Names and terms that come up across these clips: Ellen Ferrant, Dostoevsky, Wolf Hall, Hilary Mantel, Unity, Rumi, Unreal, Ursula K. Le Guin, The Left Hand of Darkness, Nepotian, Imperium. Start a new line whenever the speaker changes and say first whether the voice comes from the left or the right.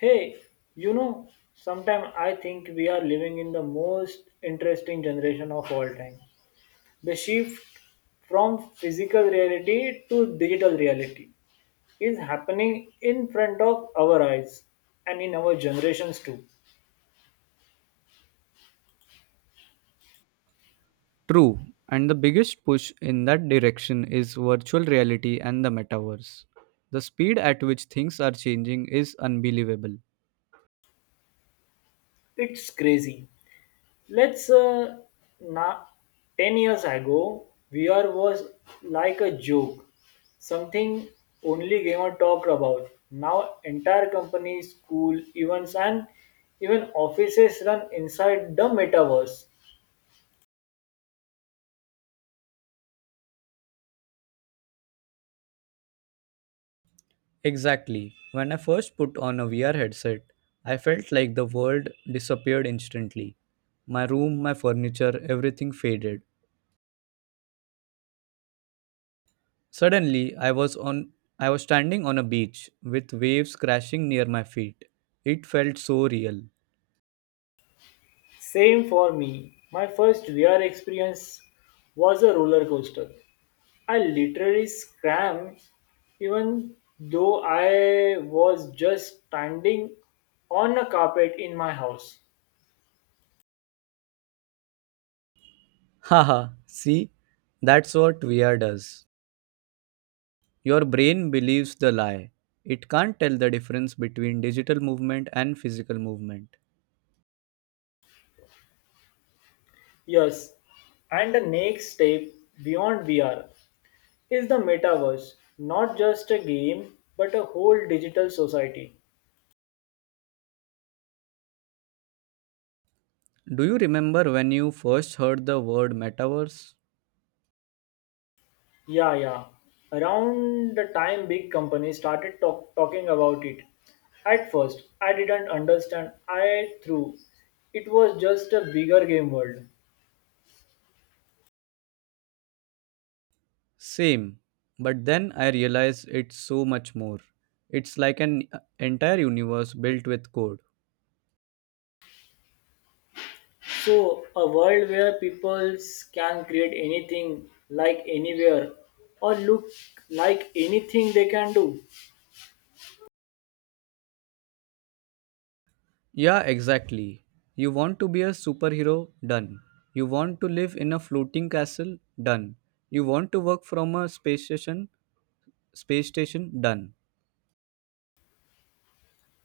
left: Hey, you know, sometimes I think we are living in the most interesting generation of all time. The shift from physical reality to digital reality is happening in front of our eyes and in our generations too.
right: True, and the biggest push in that direction is virtual reality and the metaverse. The speed at which things are changing is unbelievable.
left: It's crazy. Let's Now, 10 years ago, VR was like a joke, something only gamer talked about. Now, entire companies, school, events, and even offices run inside the metaverse.
right: Exactly. When I first put on a VR headset, I felt like the world disappeared instantly. My room, my furniture, everything faded. Suddenly, I was standing on a beach with waves crashing near my feet. It felt so real.
left: Same for me. My first VR experience was a roller coaster. I literally scrammed even though I was just standing on a carpet in my house.
right: Haha, see? That's what VR does. Your brain believes the lie. It can't tell the difference between digital movement and physical movement.
left: Yes, and the next step beyond VR is the metaverse, not just a game but a whole digital society.
right: Do you remember when you first heard the word metaverse?
left: Yeah, yeah. Around the time big companies started talking about it, at first I didn't understand. I through it was just a bigger game world.
right: Same, but then I realized it's so much more. It's like an entire universe built with code.
left: So, a world where people can create anything like anywhere or look like anything they can do.
right: Yeah, exactly. You want to be a superhero? Done. You want to live in a floating castle? Done. You want to work from a space station? Space station? Done.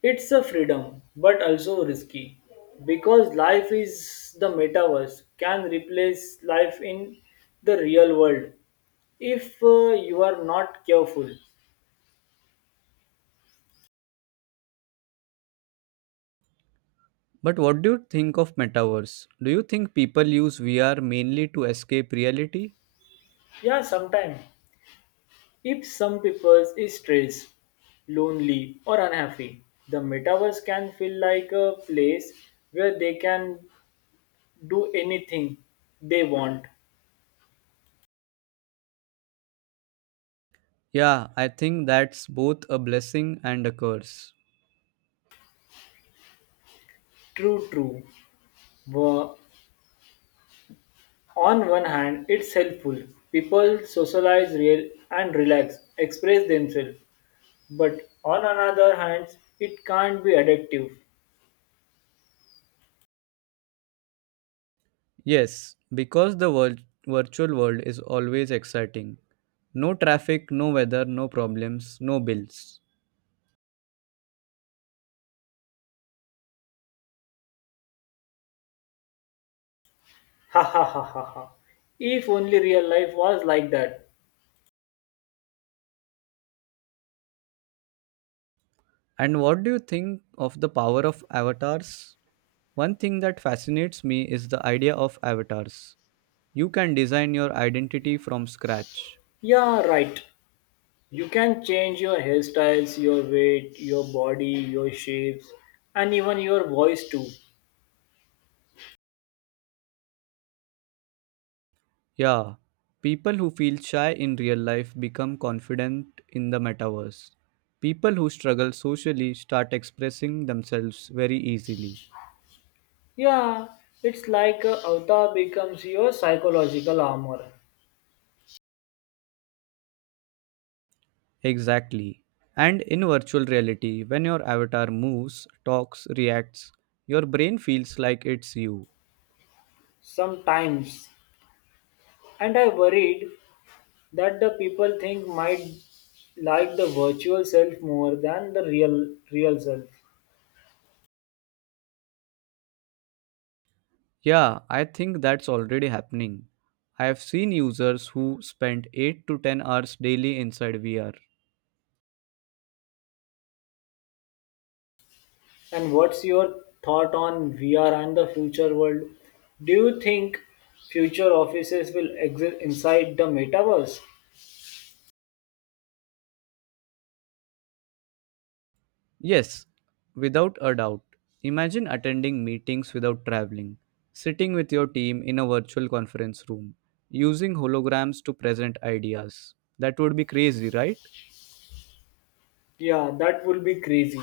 left: It's a freedom, but also risky because life is the metaverse can replace life in the real world if you are not careful.
right: But what do you think of metaverse? Do you think people use VR mainly to escape reality?
left: Yeah, sometimes if some people is stressed, lonely or unhappy, the metaverse can feel like a place where they can do anything they want.
right: Yeah, I think that's both a blessing and a curse.
left: True, true. Wha- On one hand, it's helpful. People socialize real and relax, express themselves. But on another hand, it can't be addictive.
right: Yes, because the virtual world is always exciting. No traffic, no weather, no problems, no bills.
left: Ha ha ha ha ha. If only real life was like that.
right: And what do you think of the power of avatars? One thing that fascinates me is the idea of avatars. You can design your identity from scratch.
left: Yeah, right. You can change your hairstyles, your weight, your body, your shapes, and even your voice too.
right: Yeah, people who feel shy in real life become confident in the metaverse. People who struggle socially start expressing themselves very easily.
left: Yeah, it's like a avatar becomes your psychological armor
right: Exactly. And in virtual reality, when your avatar moves, talks, reacts, your brain feels like it's you.
left: sometimes. And I worried that the people think might like the virtual self more than the real self.
right: Yeah, I think that's already happening. I have seen users who spend 8 to 10 hours daily inside VR.
left: And what's your thought on vr and the future world? Do you think future offices will exist inside the metaverse?
right: Yes, without a doubt. Imagine attending meetings without traveling, sitting with your team in a virtual conference room, using holograms to present ideas. That would be crazy, right?
left: Yeah, that will be crazy,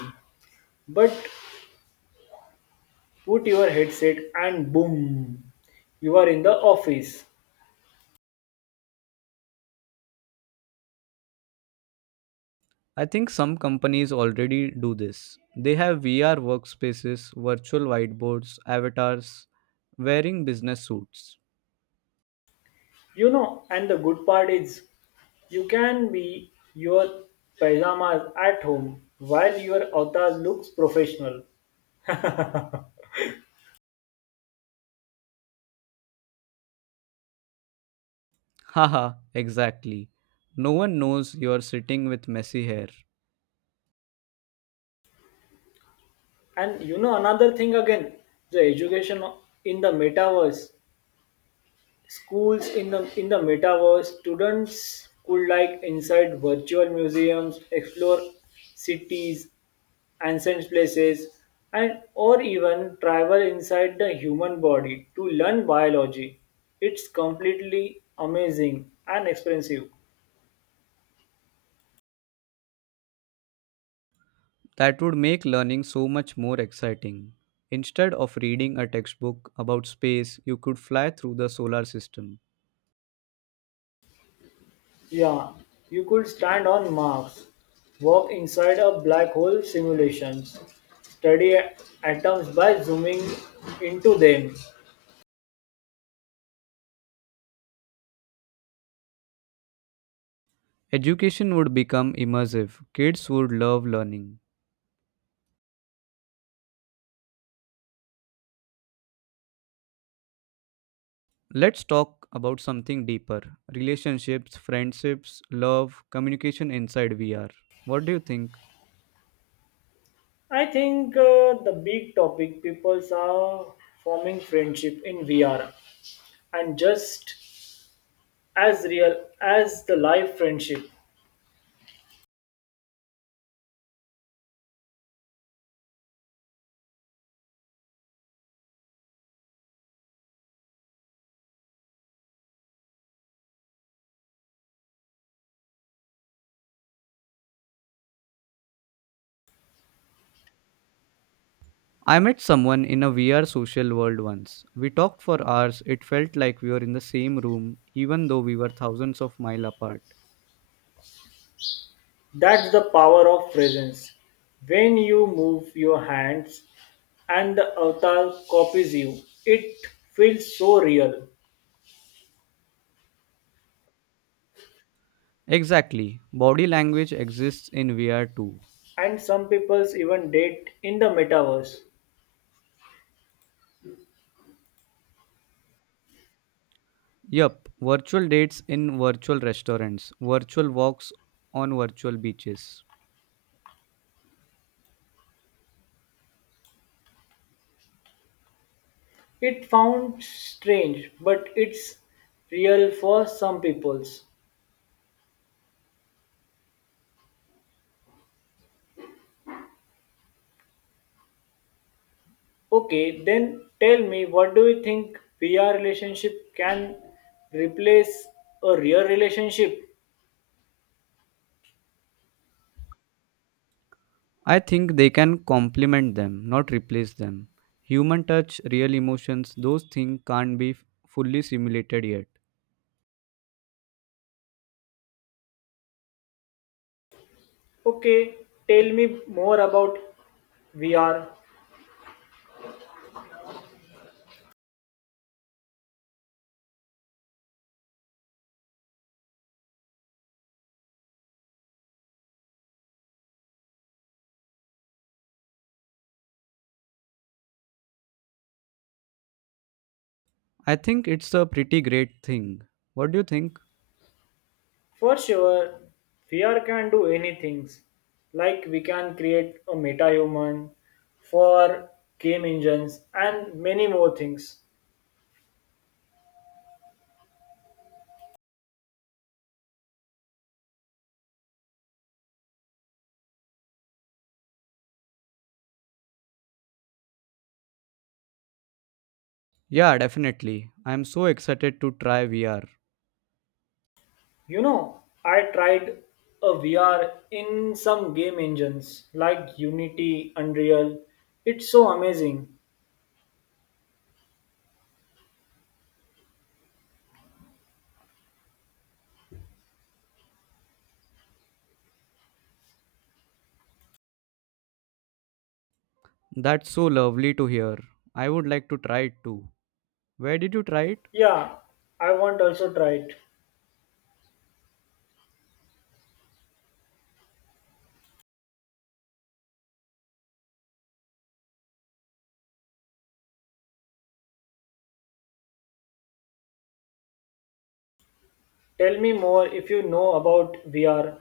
left: but put your headset and boom, you are in the office.
right: I think some companies already do this. They have VR workspaces, virtual whiteboards, avatars, wearing business suits.
left: And the good part is you can be your pajamas at home while your avatar looks professional.
right: Haha, exactly. No one knows you are sitting with messy hair.
left: And you know another thing again, the education in the metaverse, schools in the metaverse, students could like inside virtual museums, explore cities, ancient places, and or even travel inside the human body to learn biology. It's completely amazing and expensive.
right: That would make learning so much more exciting. Instead of reading a textbook about space, you could fly through the solar system.
left: Yeah, you could stand on Mars, walk inside a black hole simulations, study atoms by zooming into them.
right: Education would become immersive. Kids would love learning. Let's talk about something deeper: relationships, friendships, love, communication inside VR. What do you think?
left: I think the big topic people are forming friendship in VR and just as real as the live friendship.
right: I met someone in a VR social world once. We talked for hours. It felt like we were in the same room, even though we were thousands of miles apart.
left: That's the power of presence. When you move your hands and the avatar copies you, it feels so real.
right: Exactly. Body language exists in VR too.
left: And some people even date in the metaverse.
right: Yup, virtual dates in virtual restaurants, virtual walks on virtual beaches.
left: It found strange, but it's real for some peoples. Okay, then tell me what do you think VR relationship can replace a real relationship?
right: I think they can complement them, not replace them. Human touch, real emotions, those things can't be fully simulated yet.
left: Okay, tell me more about VR.
right: I think it's a pretty great thing. What do you think?
left: For sure, VR can do any things. Like we can create a meta human for game engines and many more things.
right: Yeah, definitely. I'm so excited to try VR.
left: You know, I tried a VR in some game engines like Unity, Unreal. It's so amazing.
right: That's so lovely to hear. I would like to try it too. Where did you try it?
left: Yeah, I want also try it. Tell me more if you know about VR.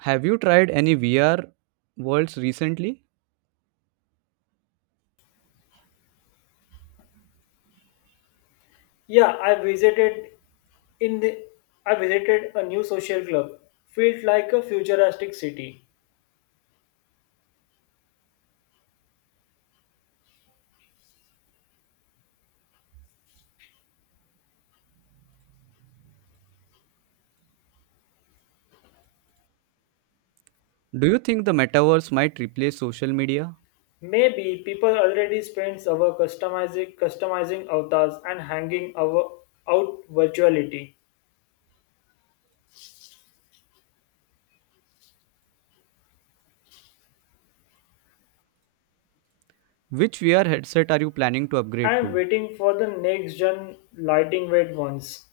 right: Have you tried any VR worlds recently?
left: Yeah, in the I visited a new social club. Feels like a futuristic city.
right: Do you think the metaverse might replace social media?
left: Maybe people already spend our customizing avatars and hanging our out virtuality.
right: Which VR headset are you planning to upgrade
left: I'm
right: to?
left: waiting for the next gen lighting weight ones.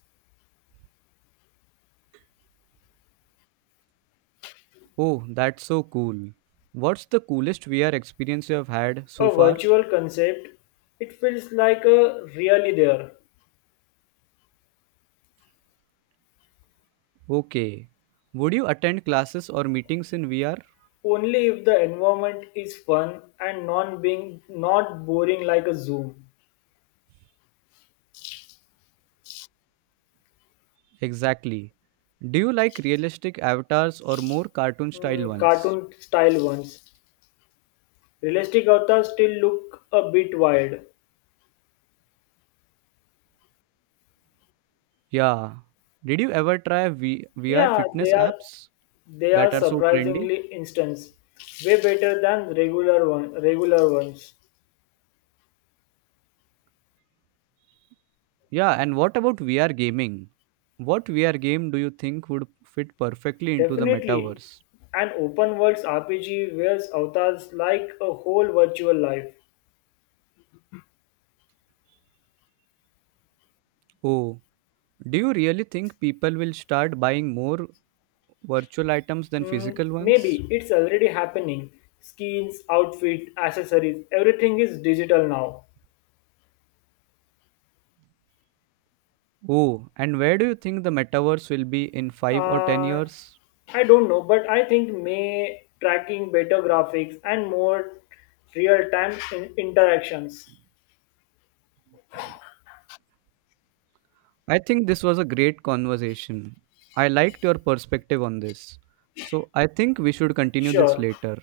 right: Oh, that's so cool. What's the coolest VR experience you have had so
left: A
right: far?
left: virtual concept, it feels like a really there.
right: Okay. Would you attend classes or meetings in VR?
left: Only if the environment is fun and non being not boring like a Zoom.
right: Exactly. Do you like realistic avatars or more cartoon style
left: Mm,
right: ones?
left: cartoon style ones. Realistic avatars still look a bit wild.
right: Yeah. Did you ever try VR
left: Yeah, they
right: fitness
left: are
right: apps
left: they are
right: that are so trendy?
left: surprisingly instance way better than regular ones.
right: Yeah, and what about VR gaming? What VR game do you think would fit perfectly into the
left: Definitely,
right: metaverse?
left: an open world RPG wears avatars like a whole virtual life.
right: Oh, do you really think people will start buying more virtual items than
left: Hmm,
right: physical ones?
left: maybe it's already happening. Skins, outfit, accessories, everything is digital now.
right: Oh, and where do you think the metaverse will be in 5 or 10
left: Uh,
right: years?
left: I don't know, but I think may tracking better graphics and more real-time interactions.
right: I think this was a great conversation. I liked your perspective on this. So I think we should continue this
left: Sure.
right: later.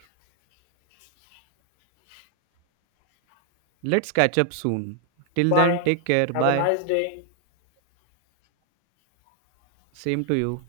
right: Let's catch up soon. Till then,
left: Bye.
right: take care.
left: Have a
right: Bye.
left: nice day.
right: Same to you.